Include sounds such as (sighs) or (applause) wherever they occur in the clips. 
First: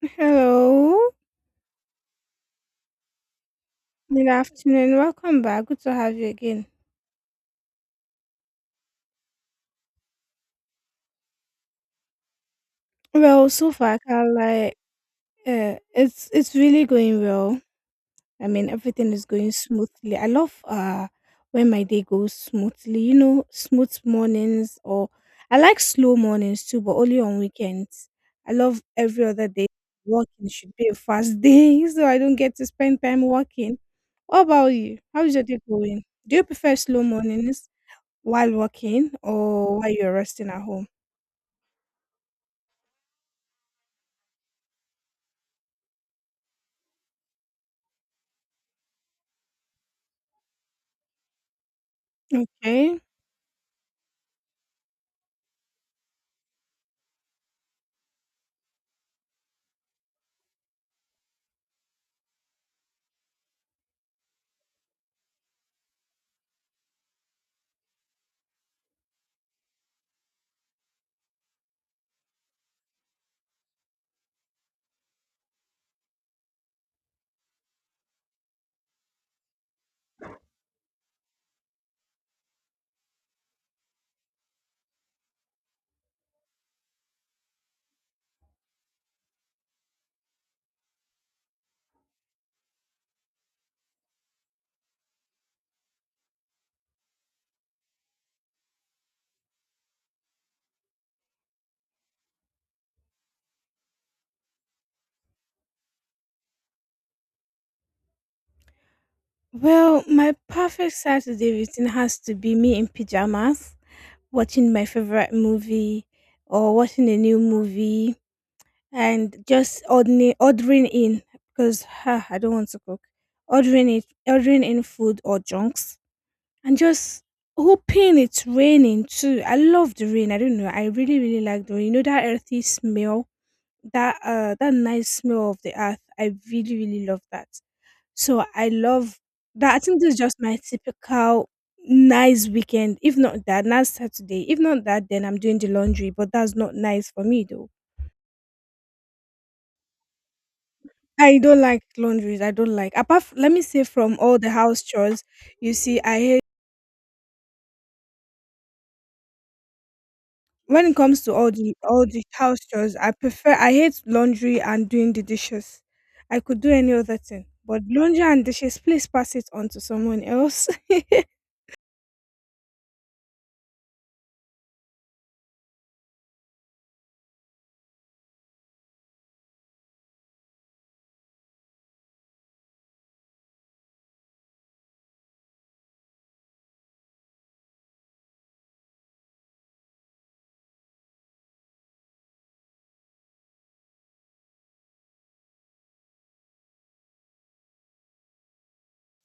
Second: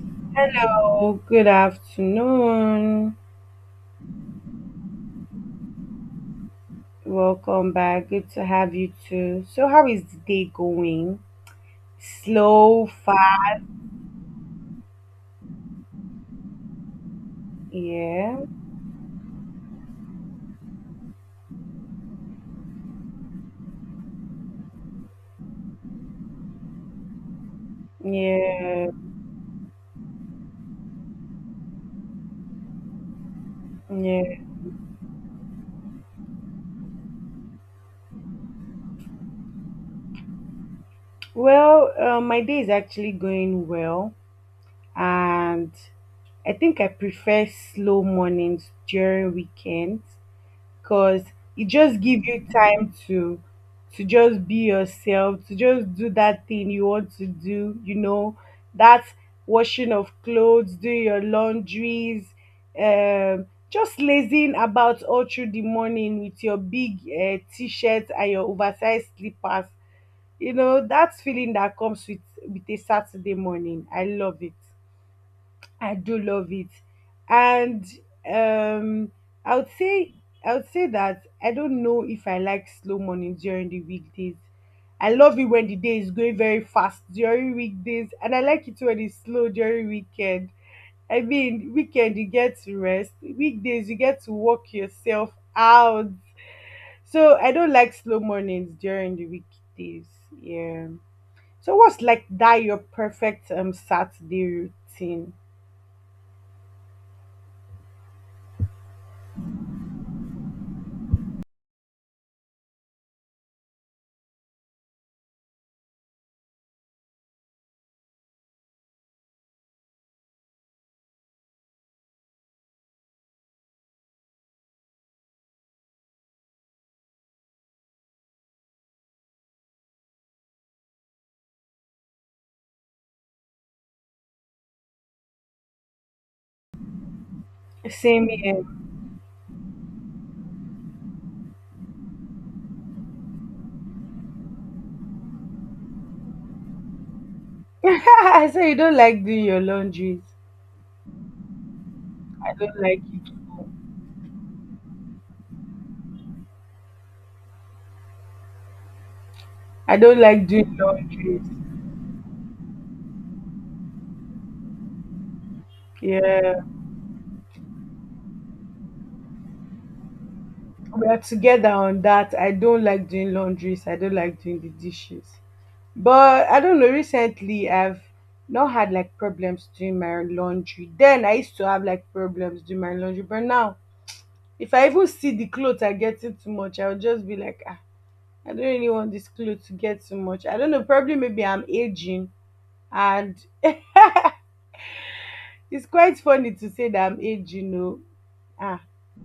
Hello, Hello, good afternoon. good afternoon. Welcome back. Good to have you again. Welcome back. Good to have you too. So, how is the day going? Slow, fast. Well, so far I can't. It's really going well. Yeah, I mean, everything is going smoothly. I love when my day goes smoothly. Smooth mornings or. I like slow mornings too, but only on weekends. I love yeah, every other day. Working should be a fast (laughs) day, so I don't get to spend time working. yeah. What about you? How's your day going? Do you prefer slow mornings? While working or while you're resting at home? Well, my day is actually going well, and I think I prefer slow mornings during weekends because it just gives you time Okay. to just be yourself, to just do that thing you want to do, you know, that washing of clothes, doing your laundries, um just lazing about all through the morning with your big t-shirt and your oversized slippers, you know that feeling that comes with a Saturday morning. I love it. I do love it. And um I would say I would say that I don't know if I like slow mornings during the weekdays. I love it when the day is going very fast during weekdays and I like it when it's slow during weekend. I mean, weekend you get to rest. Weekdays you get to work yourself out. So I don't like slow mornings during the weekdays. Yeah. So what's like that your perfect Saturday routine? Well, my perfect Saturday routine has to be me in pajamas, watching my favorite movie or watching a new movie and just ordering in, because ha, I don't want to cook. Ordering in food or junks, and just hoping it's raining too. I love the rain. I don't know. I really, really like the rain. You know that earthy smell, that nice smell of the earth. I really, really love that. Same So here. I love that. I think this is just my typical nice weekend. If not that, nice Saturday. If not that, then I'm doing the laundry, but that's not nice for me though. (laughs) I say you don't like doing your laundries. I don't like laundries. I I don't don't like, like apart, it. f let me say, from all the house chores. You see, I hate I don't like doing when it comes to laundries. all the house chores. I prefer. I hate laundry and doing the dishes. I Yeah, could do any other thing, but laundry and dishes, please pass it on to someone else. we are together on that. I don't like doing laundries. I don't like doing the dishes. But I don't know. Recently, I've not had like problems doing my laundry. Then I used to have like problems doing my laundry. But now, if I even see the clothes are getting too much, I'll just be like, ah, I don't really want this clothes to get too much. I don't know. Probably maybe I'm aging, and it's quite funny to say that I'm age, you know. Ah,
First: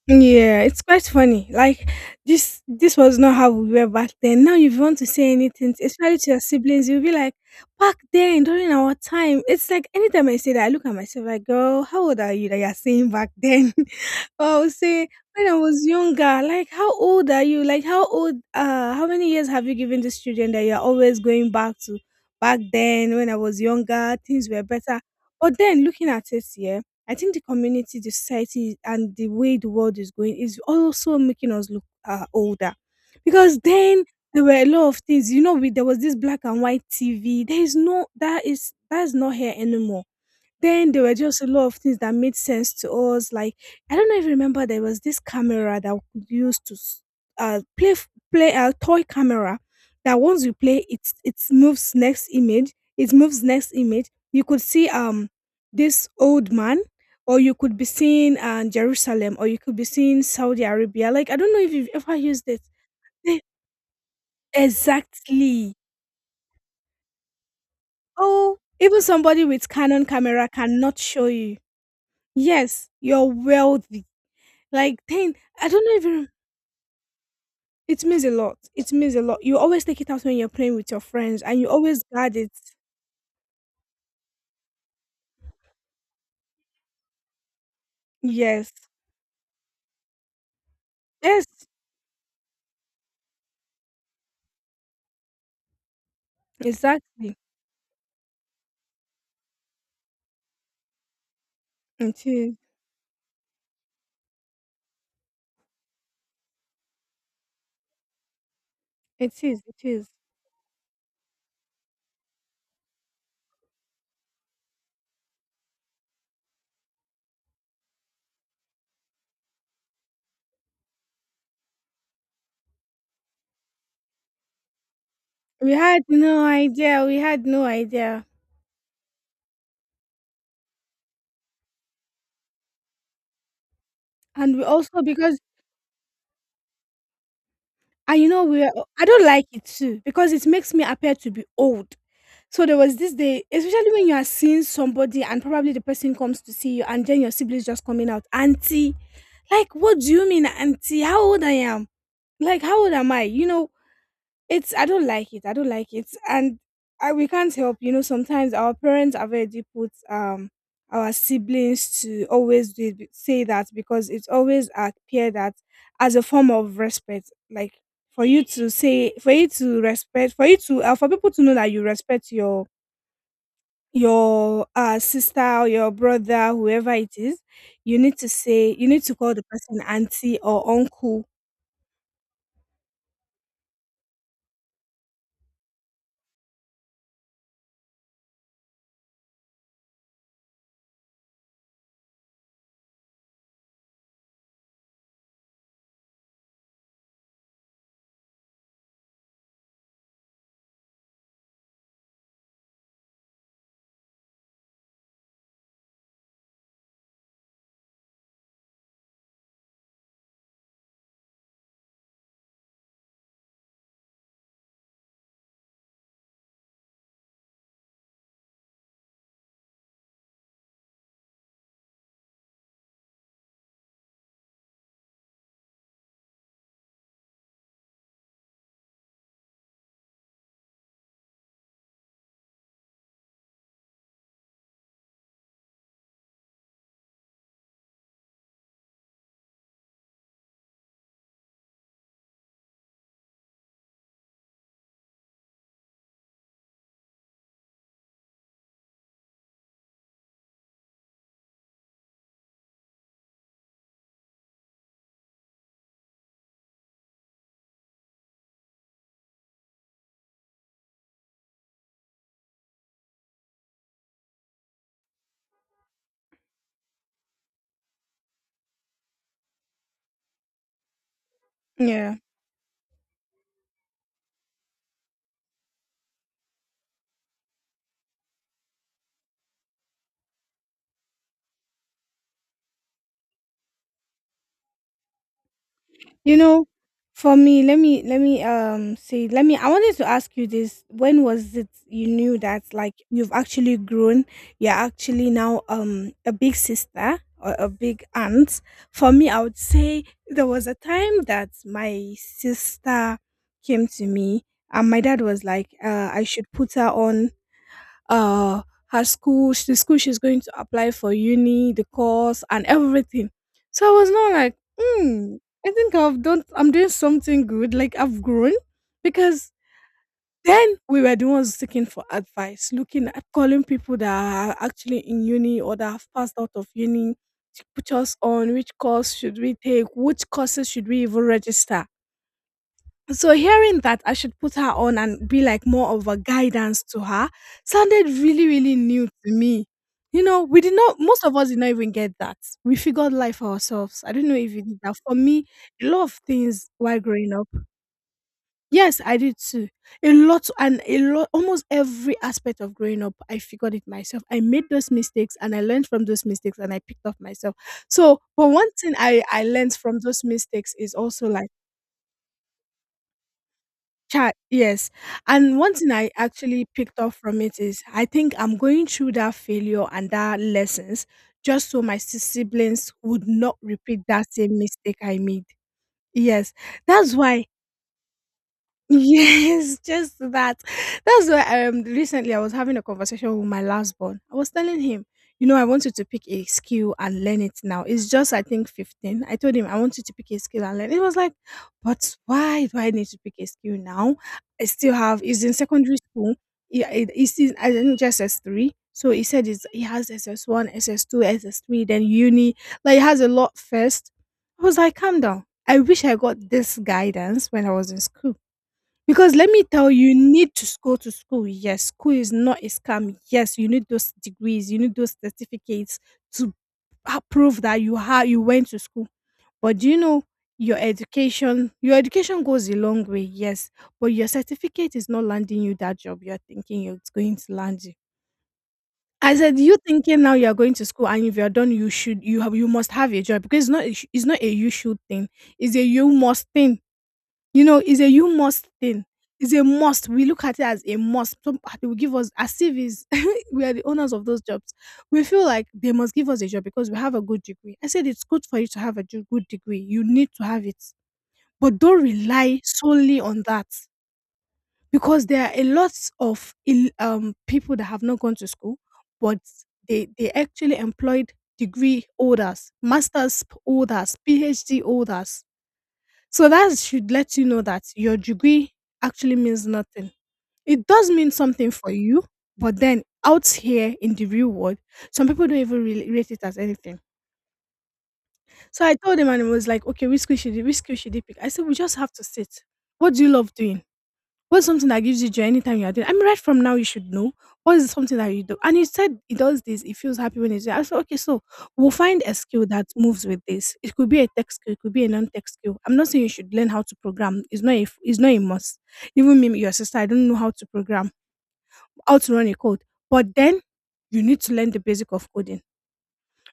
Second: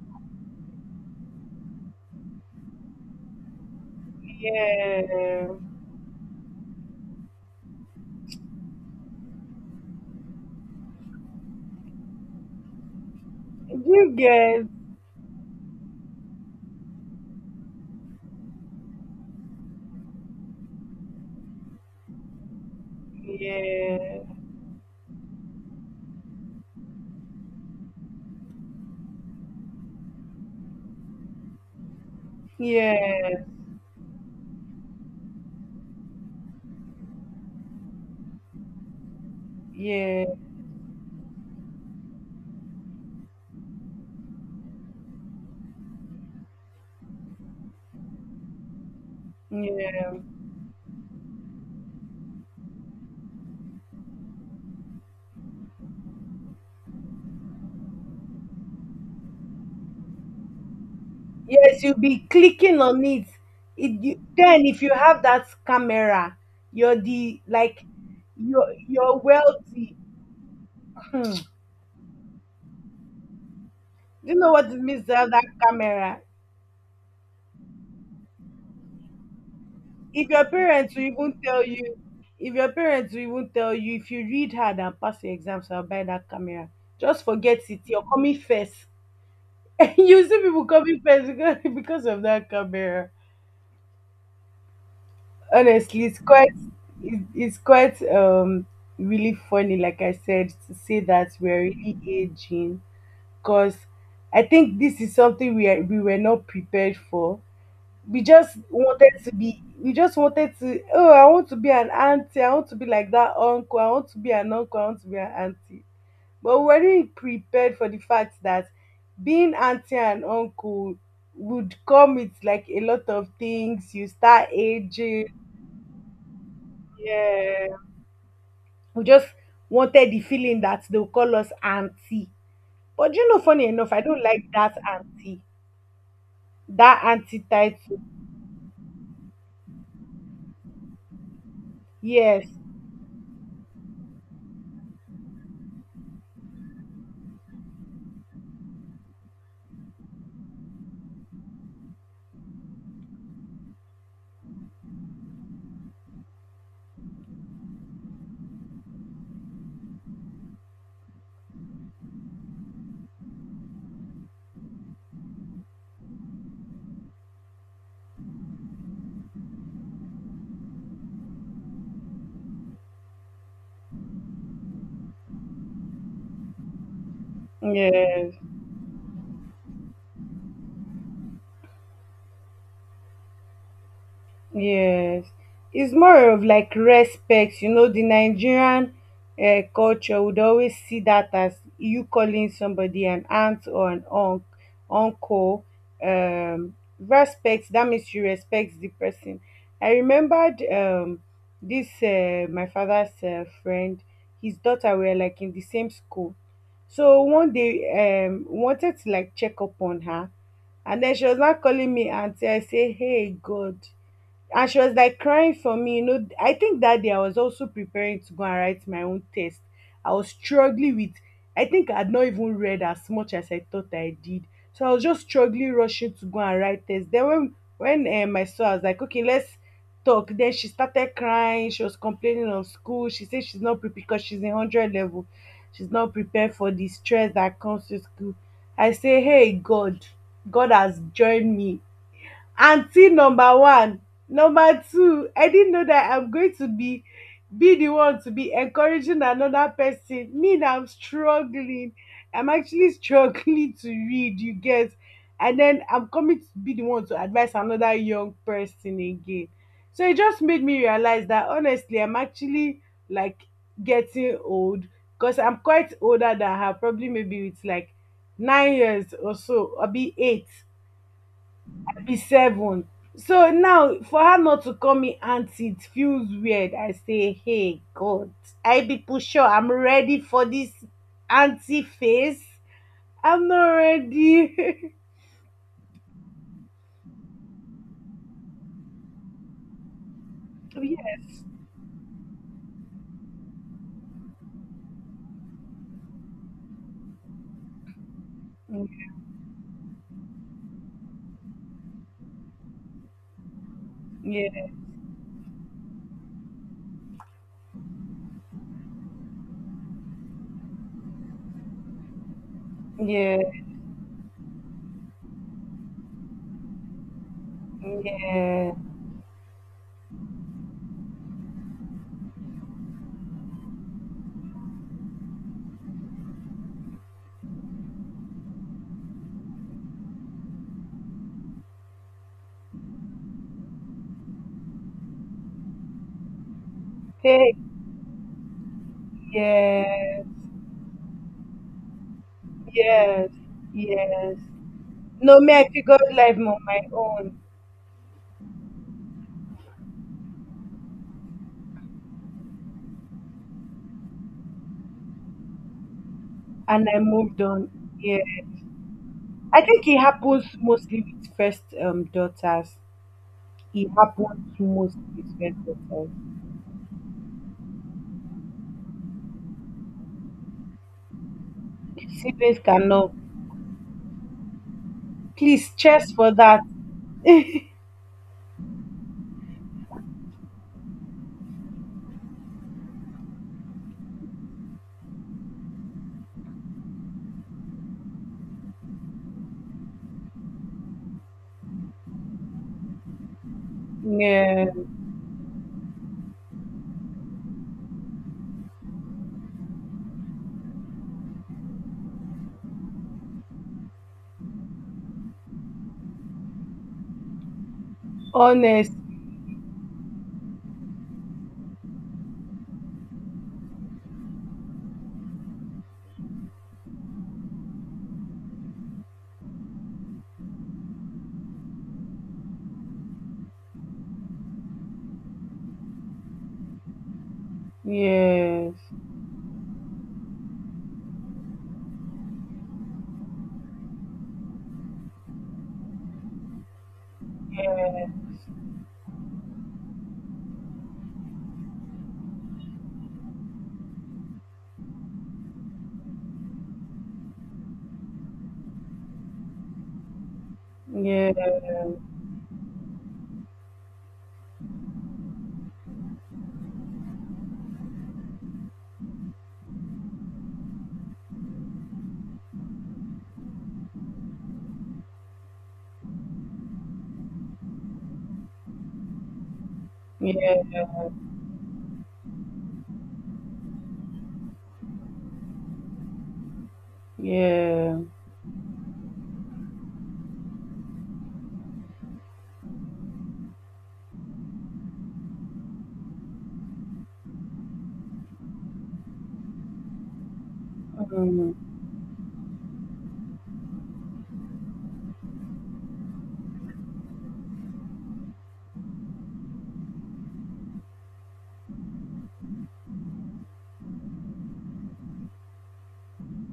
Yeah, it's quite funny. Like this was not how we were back then. Now, if you want to say yeah. anything, especially to your siblings, you'll be like, back then during our time. It's like anytime I say that, I look at myself like, girl, how old are you that you're saying back then? You (laughs) Well, I get? would say when I was younger, like how old are you? Like, how old how many years have you given this student that you're always going back to? Back then when I was younger, Yeah, things were better. But then, looking at it here, I think the community, the society and the way the world is going is also making us look older. yeah, Because then there were a lot of things, you know, we, there was this black and white TV. There is no that is not here anymore. yeah, Then there were just a lot of things that made sense to us. Like, I don't know if you remember, there was this camera that we used to play, a toy camera yeah. that once you play it, it moves next image. It moves next image. You could see this old man, or you could be seeing Jerusalem, or you could be seeing Saudi Arabia. Like, I don't know if Yes, you've you'll ever be used it. clicking on it. Eh, It you, then if you have that exactly. camera, you're the like Oh, you're even you're somebody with wealthy. Canon camera cannot Hmm. show Do you. Yes, you're wealthy. you know what it means Like to have 10, that I don't know camera? even. It means a lot. It means a lot. You always take it out If when your you're playing with parents your will even friends, and tell you you, always guard it. If your parents will even tell you, if you read hard and pass your exams, I'll buy that camera. Just forget it. You're coming first. Yes. (laughs) You see people coming first Yes, because, (laughs) because of that camera. Honestly, it's quite exactly. it's quite really funny, like I said, to say that we're really It is. aging because I think this is something we were not prepared for. We just wanted to It be, is. It we is. just wanted to, oh, I want to be an auntie, I want to be like that uncle, I want to be an uncle, I want to be an auntie. But were you prepared for the fact that being auntie and uncle would come with like a lot of things? You start aging. We had no idea. We had no Yeah. idea. We just wanted the feeling that they'll call us auntie. But you know, funny enough, I don't like And we that also because, auntie. That auntie title. and you know, we are, I don't like it too, because it makes me appear to be old. Yes. So, there was this day, especially when you are seeing somebody and probably the person comes to see you and then your siblings just coming out, auntie. Like, what do you mean, auntie? How old I am? Like, how old am I? You know, it's, I don't like it. I don't like it, and I, we can't help. You know, sometimes our parents have already put our siblings to always do it, say that, because it's always appear that as a form of respect, like, for you to say, for you to respect, for you to for people to know that you respect your your sister or your brother, whoever it is, Yes. You need to call the person auntie or uncle, Yes, it's more of like respect. You know, the Nigerian culture would always see that as you calling somebody an aunt or an uncle. Respect. That means you respect the person. I remembered this my father's friend. His daughter were like in the same school. So one day, wanted to like check up on her, and then she was not calling me auntie. I say, "Hey, God." And she was like crying for me, you know. I think that day I was also preparing to go and write my own test. I was struggling with, I think, I had not even read as much as I thought I did. So I was just struggling, rushing to go and write test. Then when I saw, I was like, okay, let's talk. Then she started crying, she was complaining of school, she said she's not prepared because she's in 100 level. She's not prepared for the stress that comes to school. I say, hey, God, God has joined me, aunty number one. Number two, I didn't know that I'm going to be the one to be encouraging another person. Me na, I'm struggling. I'm actually (laughs) struggling to read, you get? And then I'm coming to be the one to advise another young person again. So it just made me realize that honestly, I'm actually like getting old because I'm quite older than her. Probably maybe it's like 9 years or so, or be eight, be yeah. seven. So now for her not to call me auntie, it feels weird. I say, hey, God, I be pusher. I'm ready for this auntie face. I'm not ready. You know, for me, let me let me say let me I wanted to ask you (laughs) this. When Yes. was it you knew that like you've actually grown, you're actually now a big sister or a big aunt? For me, I would say there was a time that my sister came to me, Yeah, and my dad was like, I should put her on, uh, her school, the school she's going to apply for uni, the course, and everything. yeah, So I was not like, hmm, I think I'm doing something good. Like I've grown, yeah. because then we were the ones seeking for advice, looking at calling people that are actually in uni or that have passed out of uni to put us on which course should we take, which courses should we even register. So hearing that I should put her on and be like more of a guidance to her Hey. sounded really, really new to me. Yes, You know, we did not most of us did not even get that. We figured yes, life for ourselves. I don't know yes. if you did that. For No, me, me, I a lot figured of life on things my while own growing up. Yes, I did too. A lot and a lot, almost every aspect of growing up, I figured it myself. I made those mistakes, and I learned from those mistakes, and I and I picked up moved myself. on. Yeah, So, but one thing I I learned think it from those happens mistakes is mostly also with like. first daughters. It Cha, happens to yes. most And one expected. thing I actually picked up from it is, I think I'm going through that failure and that lessons just so my Siblings siblings cannot. would not repeat that same mistake I made. Please, cheers for Yes. that. That's why. (laughs) Yes, just that. That's why recently I was having a conversation with my last born. I was telling him, I want you to pick a skill and learn it now. It's just, I think, 15. I told him, I want you to pick a skill and learn. He was like, but why do I need to pick a skill now? I (laughs) Yeah, still have He's in secondary school. Yeah, he's in, I think, just SS3. So he said he has SS1, SS2, SS3, then uni. Like, he has a lot first. I was like, calm down. I wish I got this guidance when I was in school, honest. because let me tell you, you need to go to school, yes. School is not a scam, yes. You need those degrees, you need those certificates to ha prove that you went to school. But do you know, your education goes a long way, yes, but your certificate is not landing you that job you're thinking it's going to land you. Yes. I said, you thinking now you're going to school, and if you're done, you must have a job, because it's not a you should thing. It's a you must thing. You know, it's Yeah. a you must thing. It's a must. We look at it as a must. Some ah, they will give us as if it's (laughs) we are the owners of those jobs. We feel like they must give us a job because we have a good degree. I said, it's good for you to have a good degree. You need to have it, Yeah. but don't rely solely on that, because there are a lot of people that have not gone to school, but they actually employed degree holders, masters holders, PhD holders, so that should let you know that your degree actually means nothing. Yeah. It does mean something for you, but then out here in the real world, some people don't even really rate it as anything. Yeah. So I told him, and he was like, okay, which school should he pick? I said, we just have to sit. What do you love doing? What's something that gives you joy anytime you are doing? I mean, right from now you should know what is something that you do. And he said he does this. He feels happy when he's there. I said, okay, so Mm. we'll find a skill that moves with this. It could be a tech skill. It could be a non-tech skill. I'm not saying you should learn how to program. It's not a must. Even me, your sister, I don't know how to program, how to run a code. But then you need to learn the basic of coding,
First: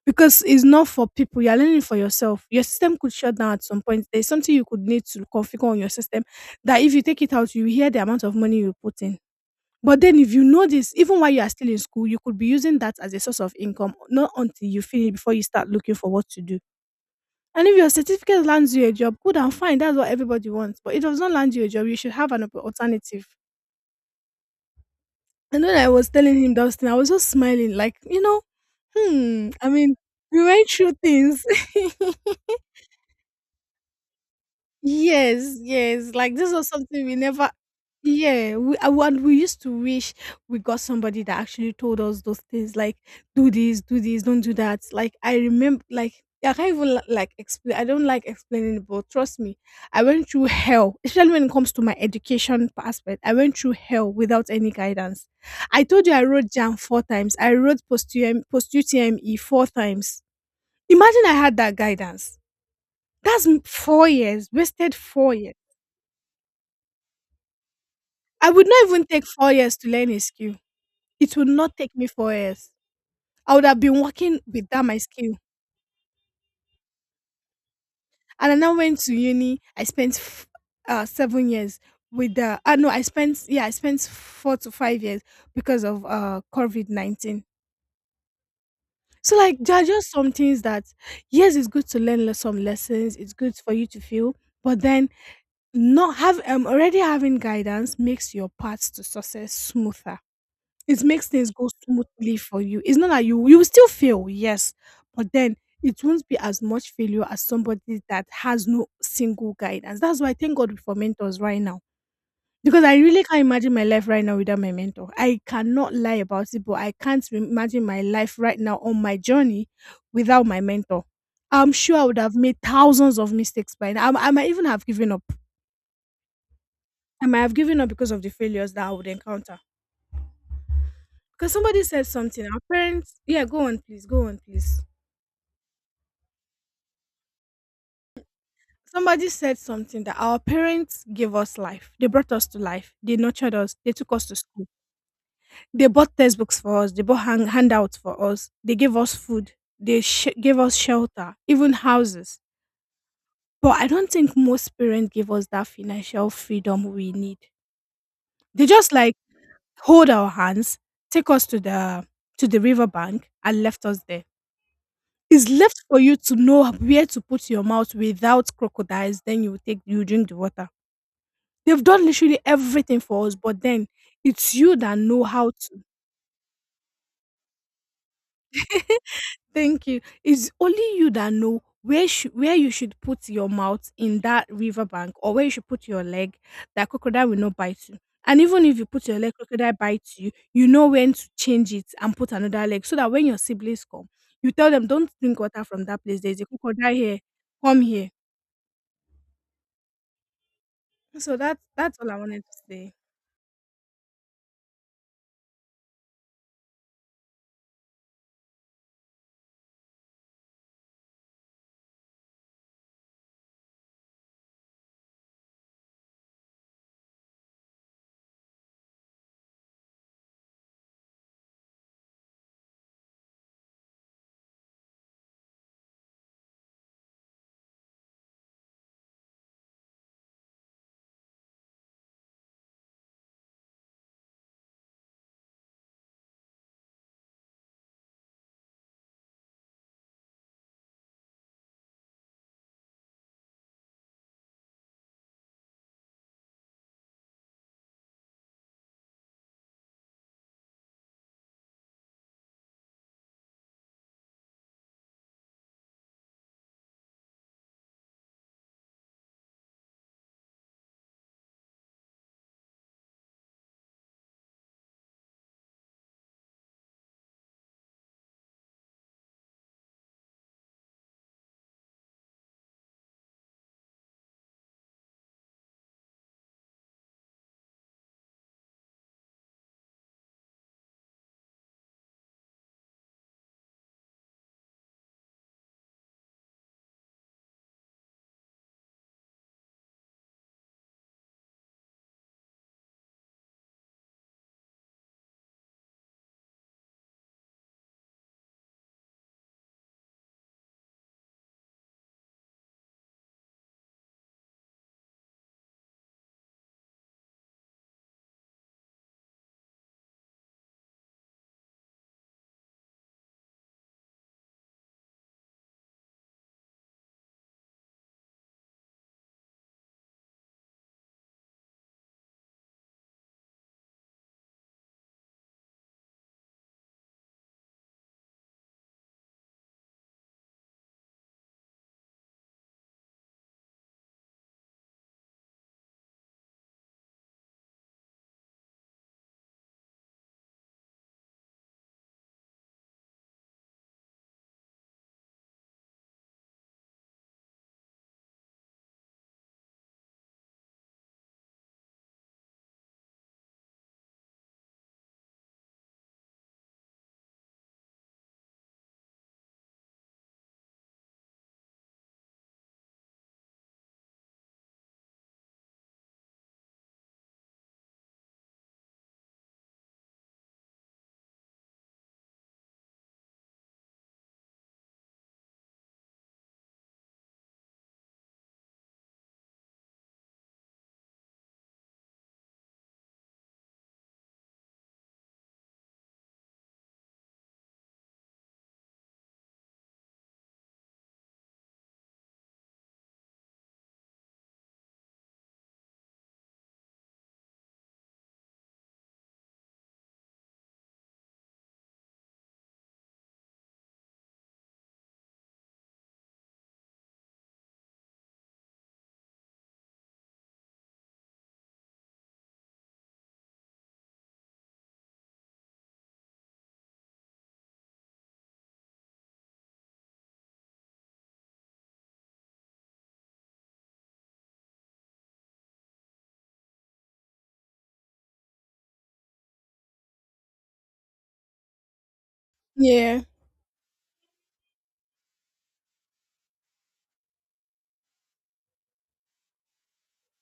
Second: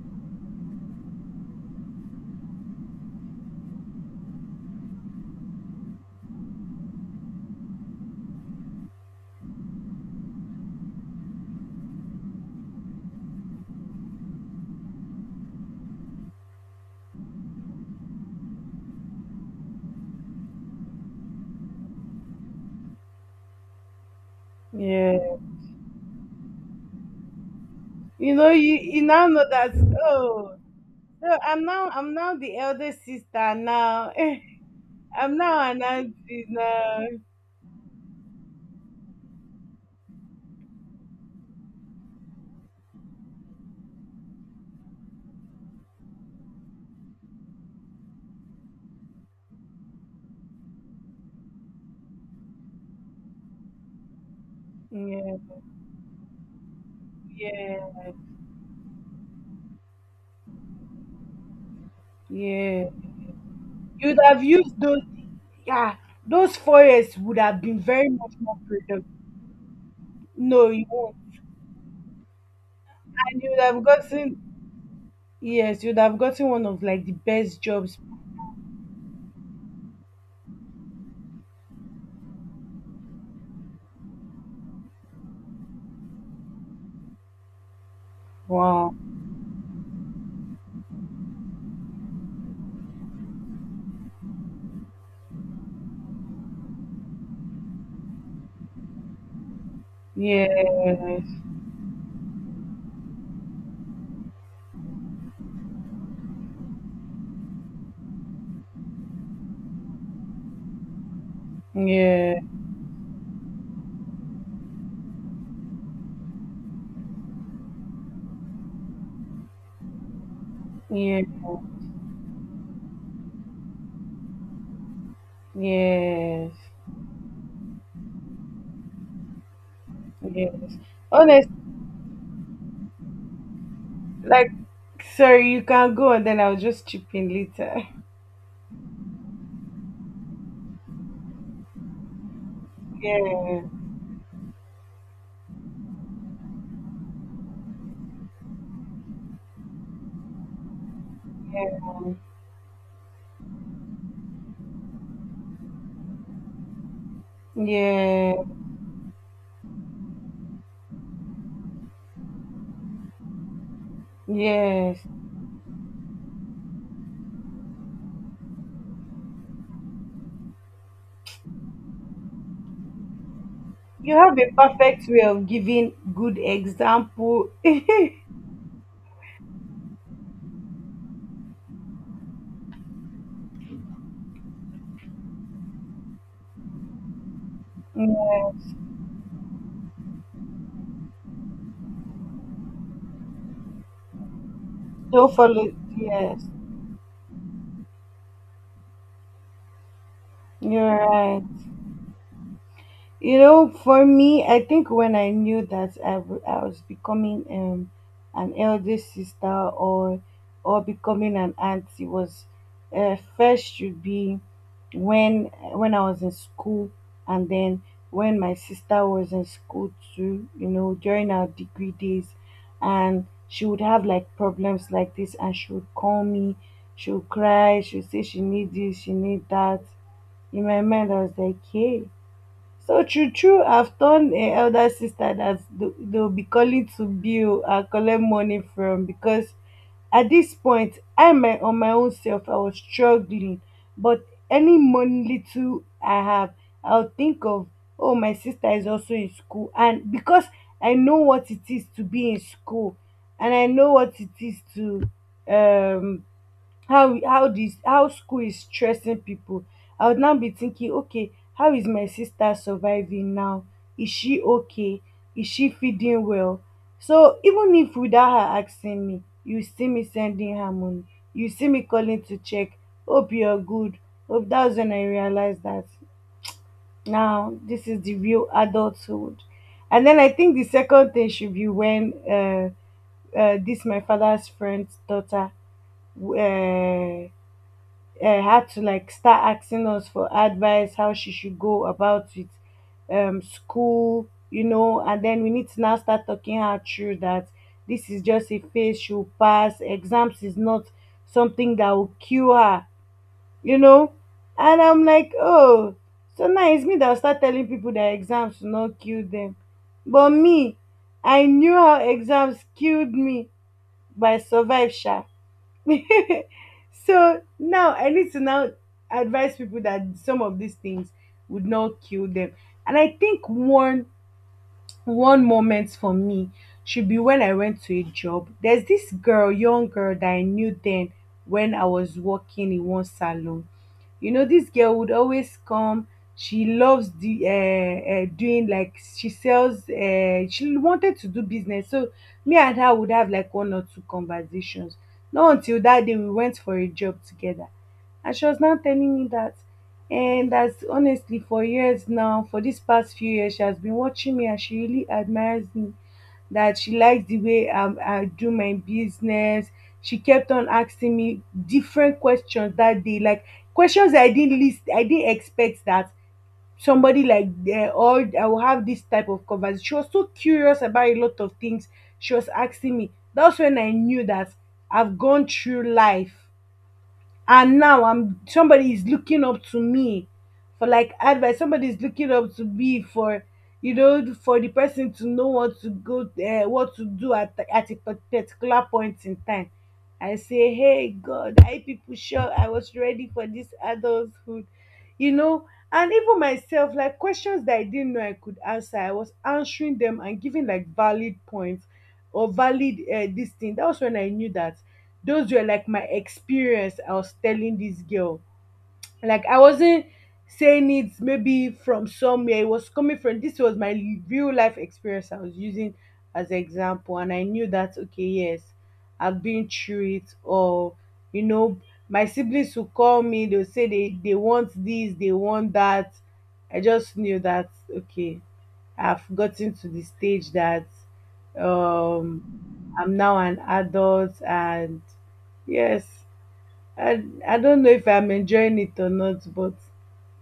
because it's not for people. You're learning for yourself. Your system could shut down at some point. There's something you could need to configure on your system that if you take it out, you hear the amount of money you put in. But then if you know this, even while you are still in school, you could be using that as a source of income, not until you finish before you start looking for what to do. And if your certificate lands you a job, good and fine, that's what everybody wants. But it does not land you a job, you should have an alternative. Yeah. And when I was telling him those things, I was just smiling, like, You know, you now know hmm, I that. mean, we Oh, went through so things. I'm (laughs) now the eldest sister now. (laughs) I'm Yes, now an yes, like auntie this was something now. we never. Yeah, and we used to wish we got somebody that actually told us those things like do this, don't do that. Like I remember, like I can't even like explain. I don't like explaining it, but trust me, I went through hell, especially when it comes to my education aspect. I went through hell without any guidance. Yeah. I told you I wrote JAM four times. I Yeah. wrote post UM, post UTME four times. Imagine I had that guidance. Yeah. Four You'd have years, used wasted those. 4 years. Yeah. Those forests would have been very much I more would not productive. even take 4 years to learn a skill. No, you won't. It would not take me 4 years. And you I would would have have been working gotten, with that my skill. yes, you would have gotten one of like the best jobs. And I now went to uni. I spent 7 years with the no, I spent yeah, I spent 4 to 5 years because of COVID-19. Wow. So like there are just some things that, yes, it's good to learn some lessons. It's good for you to feel, but then not have already having guidance makes your path to success smoother. Yes. It makes things go smoothly for you. It's not that you will still fail, yes, but then it won't be as much failure as somebody that has no single guidance. That's why I thank God for mentors right now. Yeah. Because I really can't imagine my life right now without my mentor. I cannot lie about it, but I can't imagine my life right now on my journey without my mentor. Yeah. I'm sure I would have made thousands of mistakes by now. I might even have given up. Yes. I might have given up because of the failures that I would encounter. Yes. Honest. Because somebody said something. Our parents, yeah, go on, please, go on, Like, please. sorry, you can go and then I'll just chip in later. Somebody said something that our parents gave us life. They brought us to life. (laughs) They nurtured Yeah. us. They took us to school. They bought textbooks for us. They bought handouts for us. They gave us food. They gave us shelter, even houses. But I don't think most parents give us that financial freedom we need. Yeah. They just like hold our hands, take us to the riverbank, and left us there. Yes. It's left for you to know where to put your mouth without crocodiles, then you drink the water. They've done literally everything for us, but then You have a it's you that perfect way know of how to. giving good example. (laughs) Yeah. Thank you. It's only you that know where you should put your mouth in that river bank, or where you should put your leg that crocodile will not bite you. And even if you put your leg, crocodile bites you, you know when to change it and put another leg so that when your siblings come, you tell them, don't Don't drink water follow, from that place. There's yes. a crocodile here. Come here. You're So right. that's all I wanted to say. You know, for me, I think when I knew that I, I was becoming an elder sister or becoming an auntie was first, should be when I was in school, and then when my sister was in school too. You know, during our degree days, and she would have like problems like this, and she would call me. She would cry. She would say she need this, she need that. In my mind, I was like, hey. So true, true, I've done an elder sister that they'll be calling to bill and collect money from because at this point, I my on my own self, I was struggling. But any money little I have, I'll think of, oh, my sister is also in school, and because I know what it is to be in school, and I know what it is to um how this, how school is stressing people. I would now be thinking, okay, how is my sister surviving now? Is she okay? Is she feeding well? So even if without her asking me, you see me sending her money, you see me calling to check, hope you're good, hope. That's when I realized that now this is the real adulthood. And then I think the second thing should be when this my father's friend's daughter uh, had to like start asking us for advice how she should go about it, school, you know. And then we need to now start talking her through that this is just a phase, she'll pass exams, is not something that will kill her, you know. And I'm like, oh, so now it's me that will start telling people that exams will not kill them. But me, I knew how exams killed me, but I survived sha. (laughs) So now I need to now advise people that some of these things would not kill them. And I think one, one moment for me should be when I went to a job. There's this girl, young girl that I knew then when I was working in one salon. You know, this girl would always come. She loves the doing like she sells. She wanted to do business, so me and her would have like one or two conversations. Not until that day we went for a job together, and she was now telling me that, and that's honestly for years now, for these past few years she has been watching me and she really admires me, that she likes the way I do my business. She kept on asking me different questions that day, like questions I didn't list, I didn't expect that somebody like or I will have this type of conversation. She was so curious about a lot of things she was asking me. That's when I knew that I've gone through life and now I'm, somebody is looking up to me for like advice, somebody is looking up to me for, you know, for the person to know what to go, what to do at a particular point in time. I say, hey, God, I people sure I was ready for this adulthood, you know. And even myself, like, questions that I didn't know I could answer, I was answering them and giving like valid points or valid this thing. That was when I knew that those were like my experience I was telling this girl. Like I wasn't saying it maybe from somewhere, it was coming from this was my real life experience I was using as example, and I knew that okay, yes, I've been through it, or you know, my siblings will call me, they'll say they want this, they want that. I just knew that okay, I've gotten to the stage that I'm Yeah, now an adult and yes, I don't know if I'm enjoying it or not, but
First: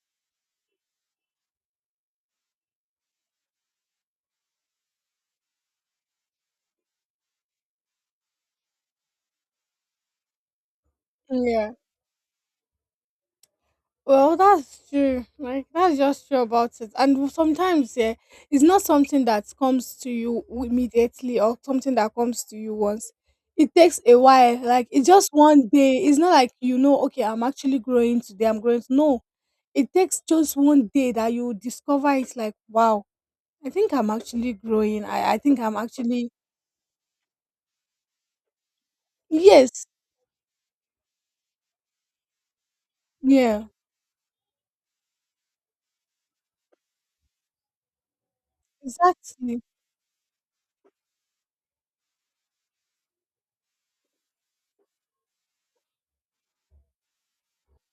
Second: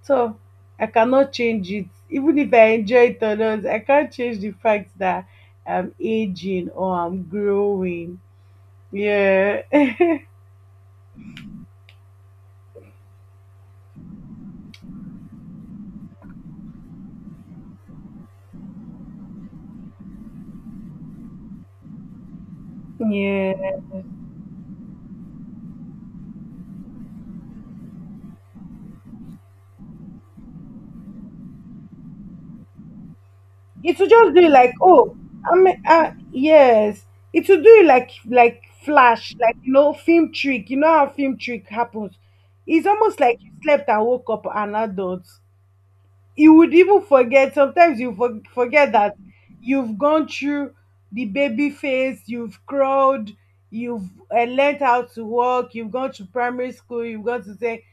so I cannot change it. Even if I enjoy it or not, I can't change the fact that I'm aging or I'm growing. Yeah, (laughs) yeah. Well, that's true. Like, that's just true about it. And sometimes, yeah, it's not something that comes to you immediately or something that comes to you once. yeah. It takes a while. Like, it's just one day. It's not like you know, okay, I'm actually growing today. I'm growing. No, it takes just one day that you discover, it's like, wow, I think It will I'm just do it actually like growing. oh, I think I'm I'm actually yes. It will do it like flash, yes, film trick. You know how film trick happens. It's almost like you yeah, slept and woke up an adult. You would even forget sometimes forget that exactly. you've gone through the baby phase, you've crawled, you've learned how to walk, you've gone to primary school, you've gone to say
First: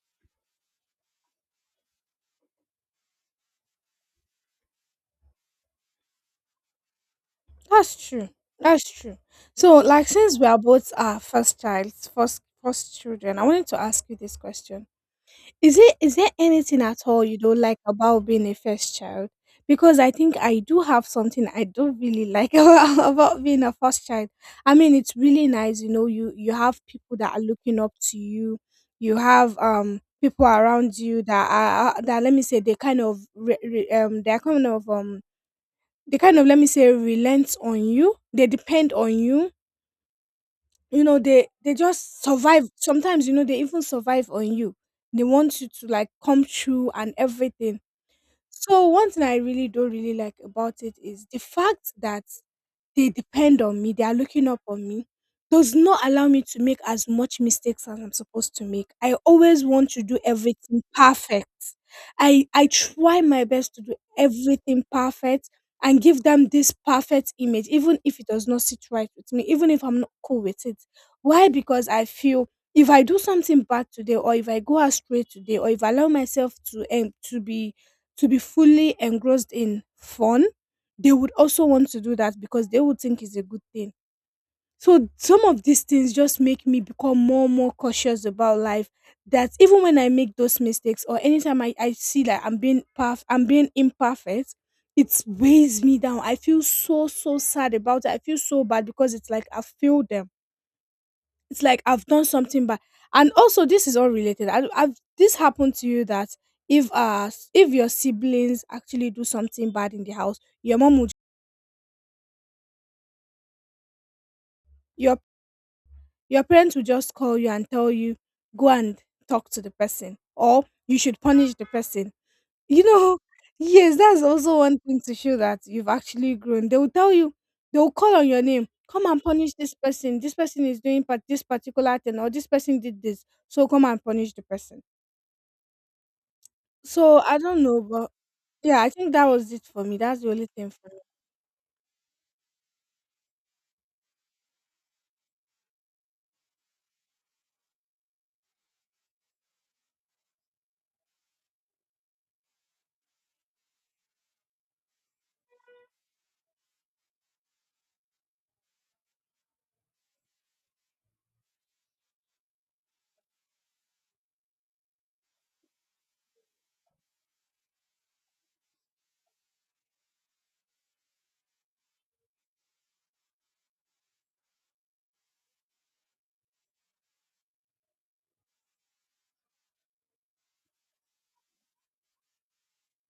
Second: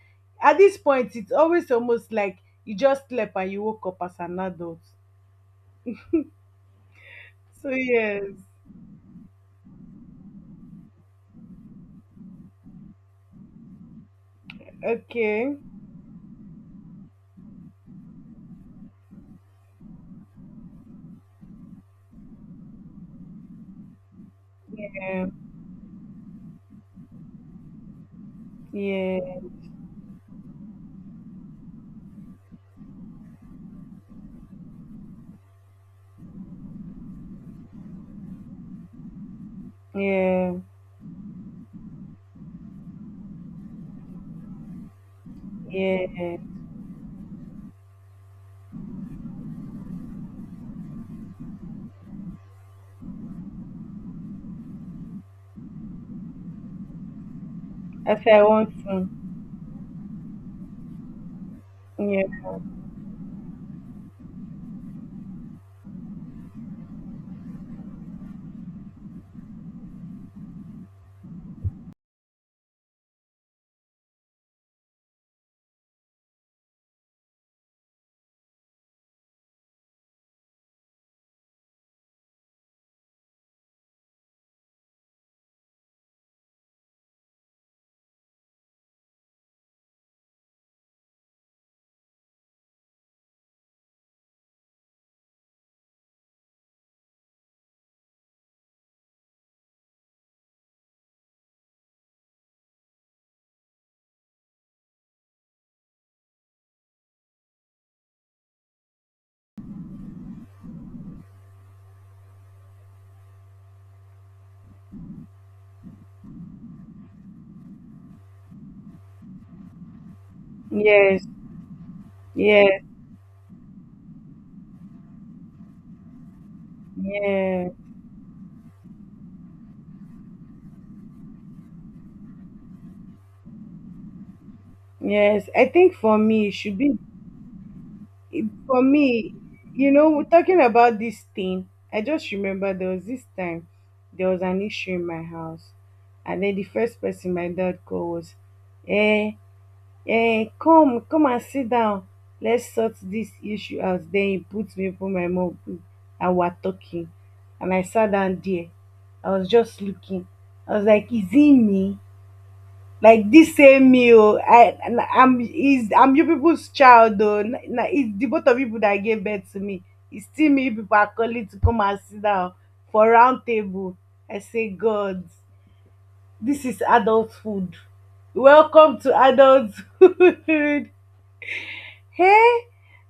at this point it's always almost like you just slept and you woke up as an adult, so That's yes. true. That's true. So, like, since we are both our first child, first children, I wanted to ask you this question: Okay. is it, is there anything at all you don't like about being a first child? Because I think I do have something I don't really like (laughs) about being a first child. I mean, it's Yeah, really nice, you know. You have people that are looking up to you. You yeah, have people around you that are, that let me say they kind of re, re, they're kind of they kind of, let me say, relent on you. They depend on you. yeah, You know, they just survive. Sometimes, you know, they even survive on you. They want you to like yeah. come through and everything. So one thing I really don't really like about it is the fact that they depend on me, they are looking up on me, does not allow me to make as much mistakes as I'm As I supposed to want make. to. I always want to do everything perfect. Yeah. I try my best to do everything perfect and give them this perfect image, even if it does not sit right with me, even if I'm not cool with it. Why? Because I feel if I do something bad today, or if I go astray today, or if I allow myself to be fully engrossed in fun, they would also want to do that because they would think it's a good thing. So some of these things just make me become more and more cautious about life. That even when I make those mistakes, or anytime I see that I'm being I'm being imperfect, it weighs me down. I feel so so sad about it. I feel so bad because it's like I failed them. It's like I've done something bad. And also this is all related. I, I've This happened to you that if your siblings actually do something bad in the house, your your parents will just call you and tell you, go and talk to the person, or you should Yes, punish the person. yes. You know, yes, that's also one thing to show that you've actually grown. They will tell you, Yeah. they will call on your name, come and punish this person. This person is doing this particular thing, or this person did this, so come and punish the person. Yes, I think for me it should be. So I don't know, but For yeah, I think that me, was it for you me. That's know, the only talking thing for about me. this thing, I just remember there was this time there was an issue in my house, and then the first person my dad called was, eh, come, and sit down. Let's sort this issue out. Then he put me open my mouth and we're talking. And I sat down there. I was just looking. I was like, is it me? Like this same meal, I and I'm is I'm you people's child though. Now it's the both of people that gave birth to me. It's still me you people are calling to come and sit down for round table. I say, God, this is adult food. Welcome to adulthood. (laughs) Hey,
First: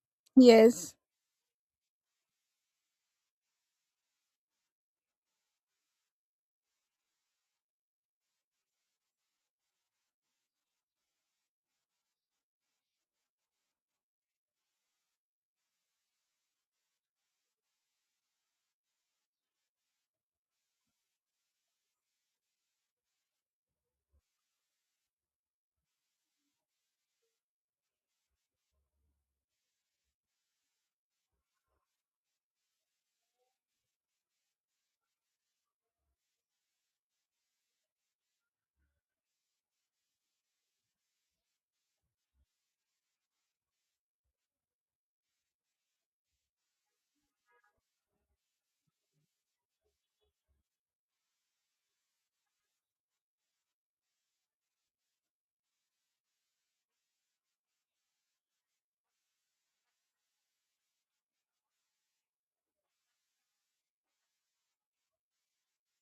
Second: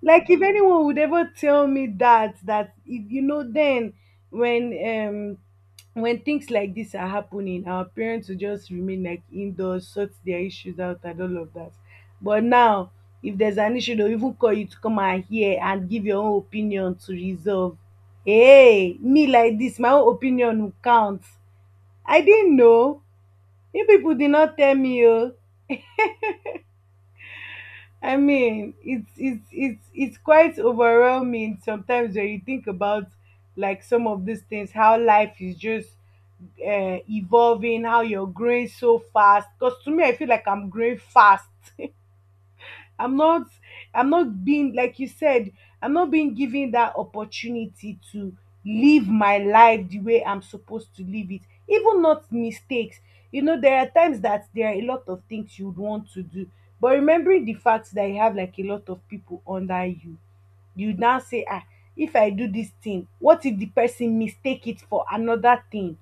like if anyone Yes. would ever tell me that if you know then when um, when things like this are happening, our parents will just remain like indoors, sort their issues out, and all of that. But now, if there's an issue, they'll even call you to come and hear and give your own opinion to resolve. Hey, me like this, my own opinion will count. I didn't know. You people did not tell me. Oh. I mean, it's quite overwhelming sometimes when you think about like some of these things, how life is just evolving, how you're growing so fast. Because to me, I feel like I'm growing fast. (laughs) I'm not, I'm not being like you said. I'm not being given that opportunity to live my life the way I'm supposed to live it. Even not mistakes. You know, there are times that there are a lot of things you'd want to do, but remembering the fact that you have like a lot of people under you, you now say, ah, if I do this thing, what if the person mistake it for another thing?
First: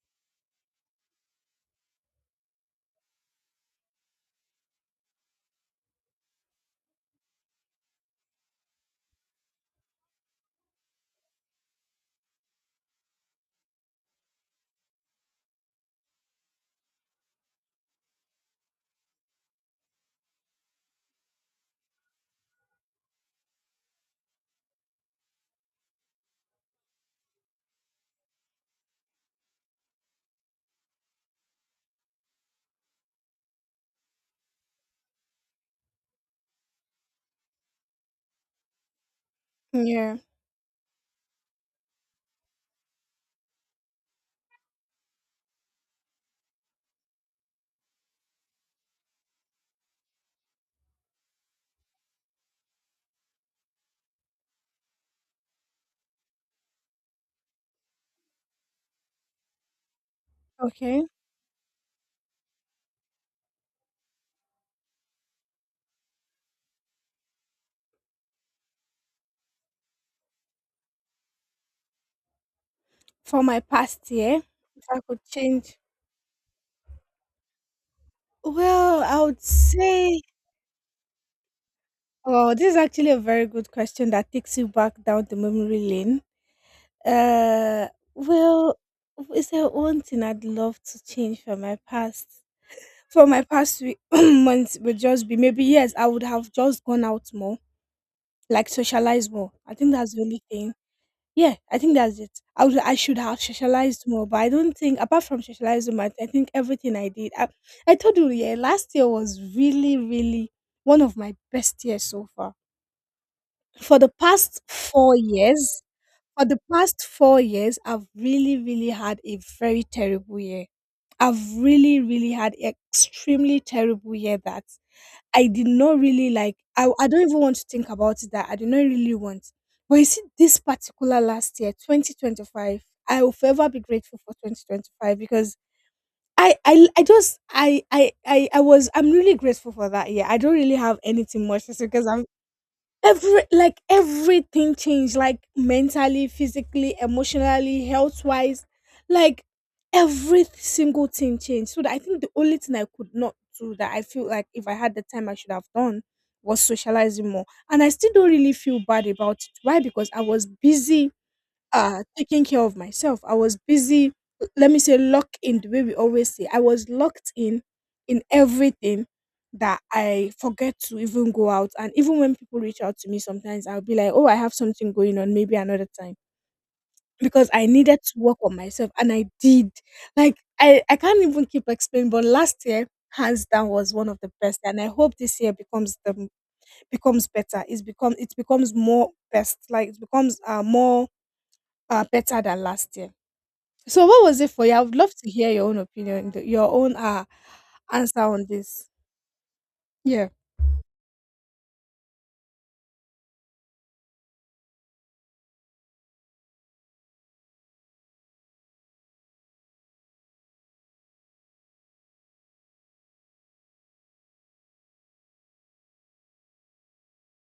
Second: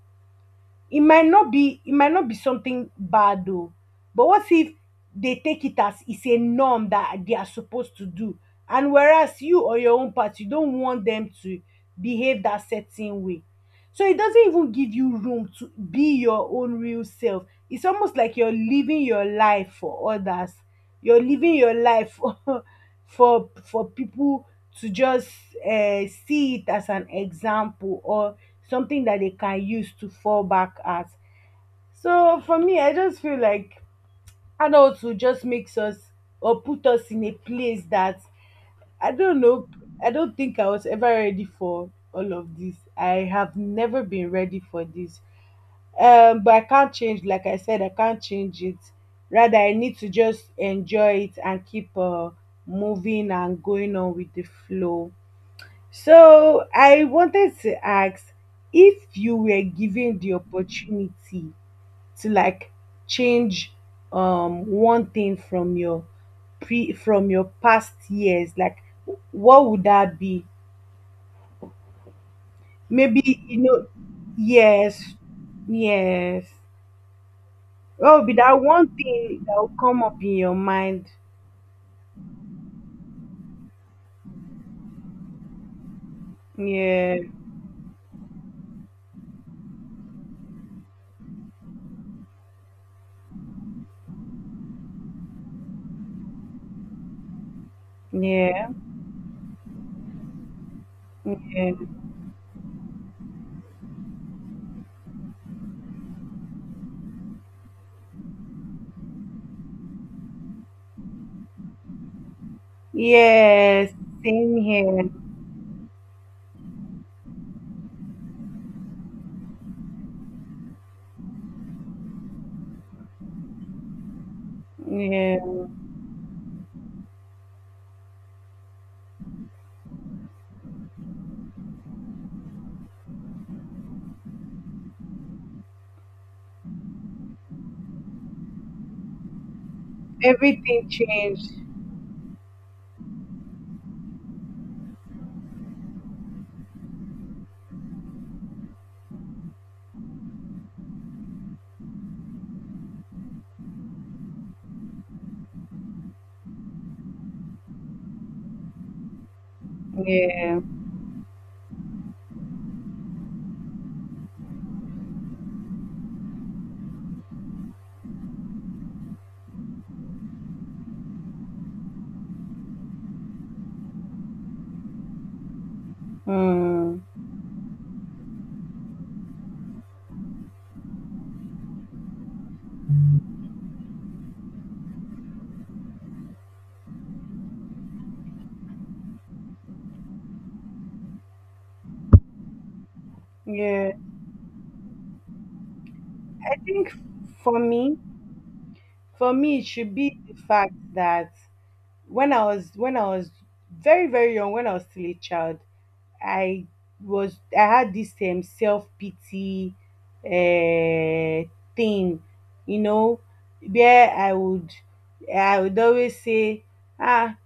It might not be, something bad though, but what if they take it as it's a norm that they are supposed to do, and whereas you or your own part, you don't want them to behave that certain way, so it doesn't even give you room to be your own real self. It's almost like you're living your life for others, you're living your life (laughs) for for people to just see it as an example or something that they can use to fall back at. So for me, I just feel like adulthood just makes us or put us in a place that I don't know. I Yeah. don't think I was ever ready for all of this. I have never been ready for this. But I can't change. Like I said, I can't change it. Rather, I need to just enjoy it and keep moving and going on with the flow. So I wanted to ask if you were given the Okay. opportunity to like change one thing from your pre from your past years, like what would that be? Maybe For you my know, past year, if I yes, could change, yes. What would be that one well, I would thing that will come up say, in your mind? oh, this is actually a very good question that takes you back down the memory lane. Yeah, Uh, well, is there one thing I'd love to change from my past? For my past week, (clears throat) months would just be maybe, yes, I would have just gone out more, yeah, like socialize more. I think that's the only thing. Yeah, yeah. I think that's it. I would, I should have socialized more, but I don't think apart from socializing more, I think everything I did. I told you, yeah, last year was really, really one of my best years so far. Yes, For the same past here. 4 years, for the past 4 years, I've really, really had a very terrible year. I've really, really had extremely terrible year that Yeah. I did not really like. I don't even want to think about it that I did not really want. But you see, this particular last year, 2025, I will forever be grateful for 2025 because I just, I was, I'm really grateful for that year. I don't really Everything have anything changed. much to say because I've every like everything changed, like mentally, physically, emotionally, health wise, like every single thing changed. So that I think the only thing I could not do that I feel like if I had the time I should have done was socializing more. And I still don't really feel bad about it. Why? Because I was Yeah. busy taking care of myself. I was busy, let me say, locked in, the way we always say. I was locked in everything that I forget to even go out. And even when people reach out to me sometimes I'll be like, oh, I have something going on, maybe another time. Mm. Because I needed to work on myself and I did. Like I can't even keep explaining, but last year hands down was one of the best, and I hope this year becomes the becomes better. It's become it becomes more best, like it becomes more better than last year. Yeah. So what was it for you? I would love to hear your own opinion, I your think own for me, answer on this. It should be Yeah. the fact that when I was very very young, when I was still a child, I was, I had this self pity uh, thing, you know, where I would always say, ah,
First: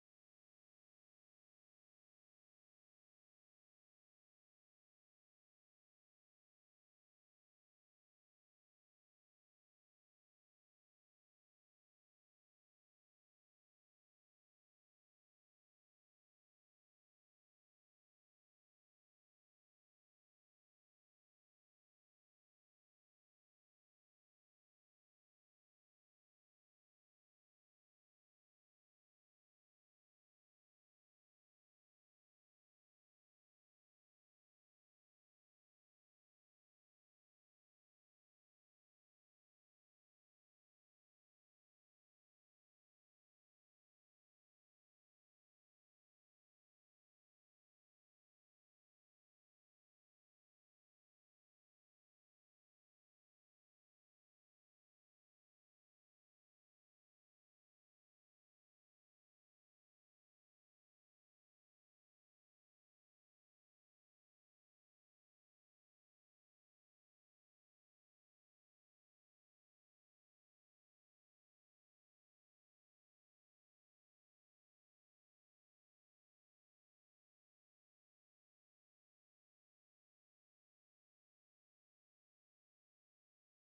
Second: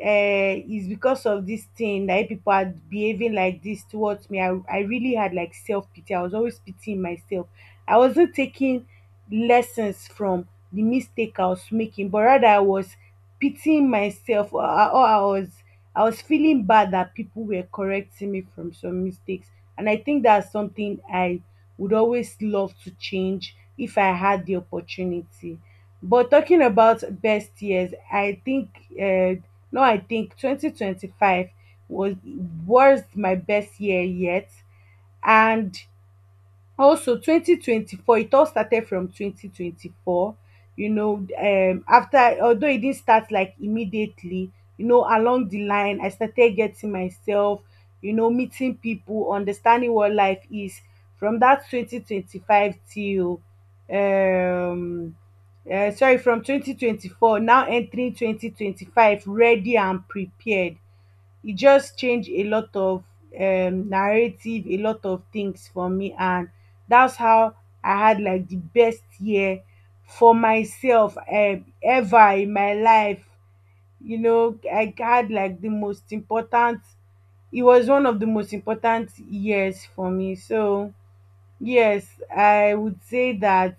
it's because of this thing that people are behaving like this towards me. I really had like self pity. I was always pitying myself. I wasn't taking lessons from the mistake I was making, but rather I was pitying myself, or, I was, feeling bad that people were correcting me from some mistakes. And I think that's something I would always love to change if I had the opportunity. But talking about best years, I think uh, no, I think 2025 was was my best year yet, and also 2024, it all started from 2024, you know, after although it didn't start like immediately, you know, along the line, I started getting myself, you know, meeting people, understanding what life is. From that 2025 till, um, sorry, from 2024, now entering 2025, ready and prepared, it just changed a lot of narrative, a lot of things for me, and that's how I had like the best year for myself ever in my life. You know, I had like the most important. It was one of the most important years for me. So yes, I would say that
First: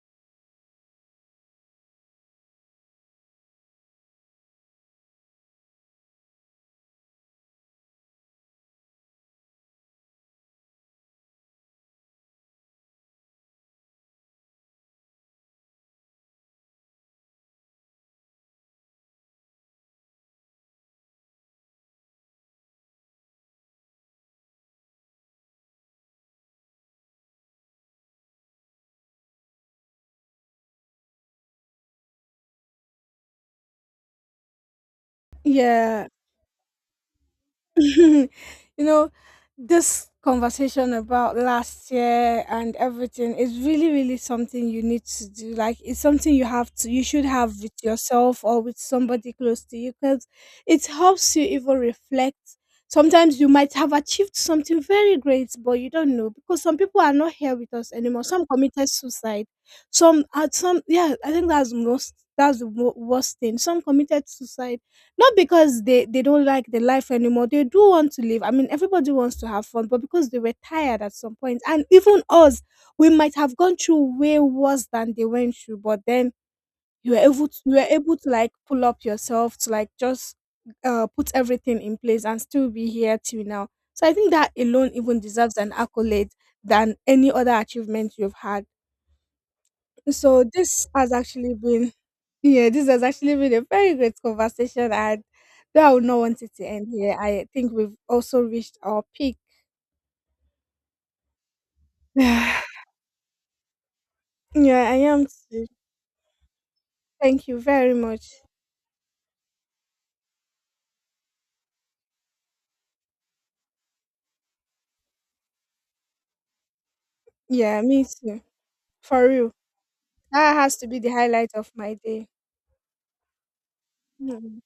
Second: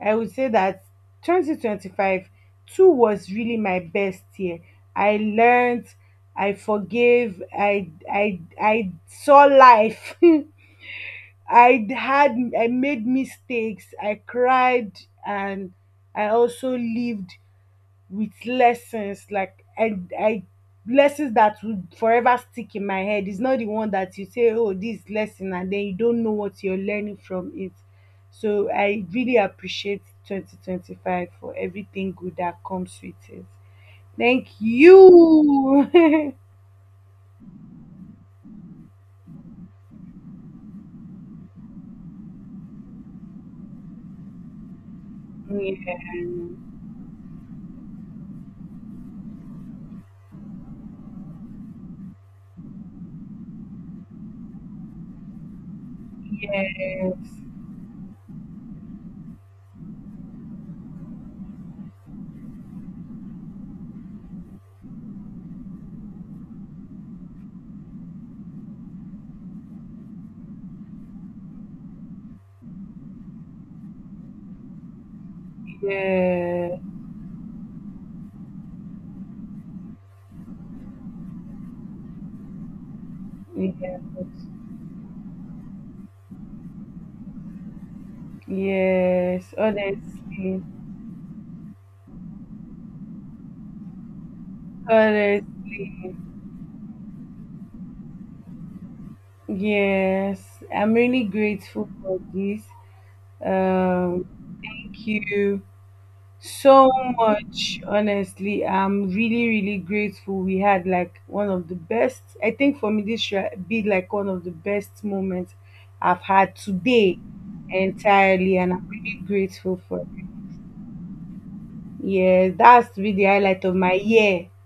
I would say that 2025 two was really my best year. I learned, I forgave, I saw life. (laughs) I made mistakes, I cried, and I also lived with lessons, like I lessons that would forever stick in my head. It's not the one that you say, oh, this lesson, and then you don't know what you're learning from it. So I really appreciate 2025 for everything good that comes with it. Thank you. (laughs) Yeah. Yeah. (laughs) You know, this conversation about last year and everything is really, really something you need to do. Like, it's something you have to, you should have with yourself or with somebody close to you, because it helps you even reflect. Sometimes you might have achieved something very great, but you don't know, because some people are Yes. not here with us anymore. Some committed suicide. Some, yeah, I think that's most, that's the worst thing. Some committed suicide not because they don't like the life anymore. They do want to live. I mean, everybody wants to have fun, but because they were tired at some point, and even us, we might have gone through way worse than they went through. But then Yeah. You were able to like pull up yourself to like just put everything in place and still be here till now. Yes. So I think that alone even deserves an accolade than any other achievement you've had. Yes. So Honestly. this has actually been, yeah, this has actually been a very great conversation, and Honestly. though I would not want it to end here, I think we've also reached our peak. Yes, I'm really grateful for (sighs) Yeah, this. Um, I Thank am you too. so Thank you much. very much. Honestly, I'm really, really grateful. We had like one of the best, I think for me, this should be like one of the best moments I've had today Yeah, me too. entirely, and I'm really For real, grateful for that has to be the highlight of my day. yes, that's to be the highlight of my year. Mm.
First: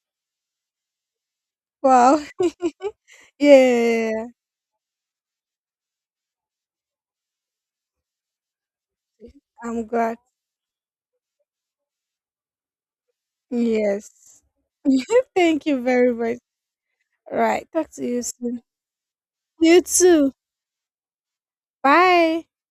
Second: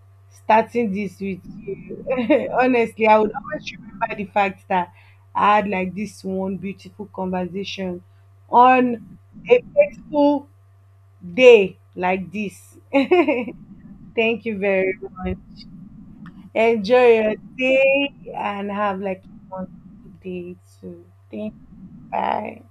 Starting this with you. Wow. (laughs) (laughs) Honestly, I would always remember the Yeah, fact that I had like this one beautiful conversation on a I'm glad. fateful day like this. (laughs) Yes. Thank you very (laughs) much. Thank you very much. Enjoy your Right. Talk to day you soon. and have like a You wonderful too. day too. Thank you. Bye. Bye.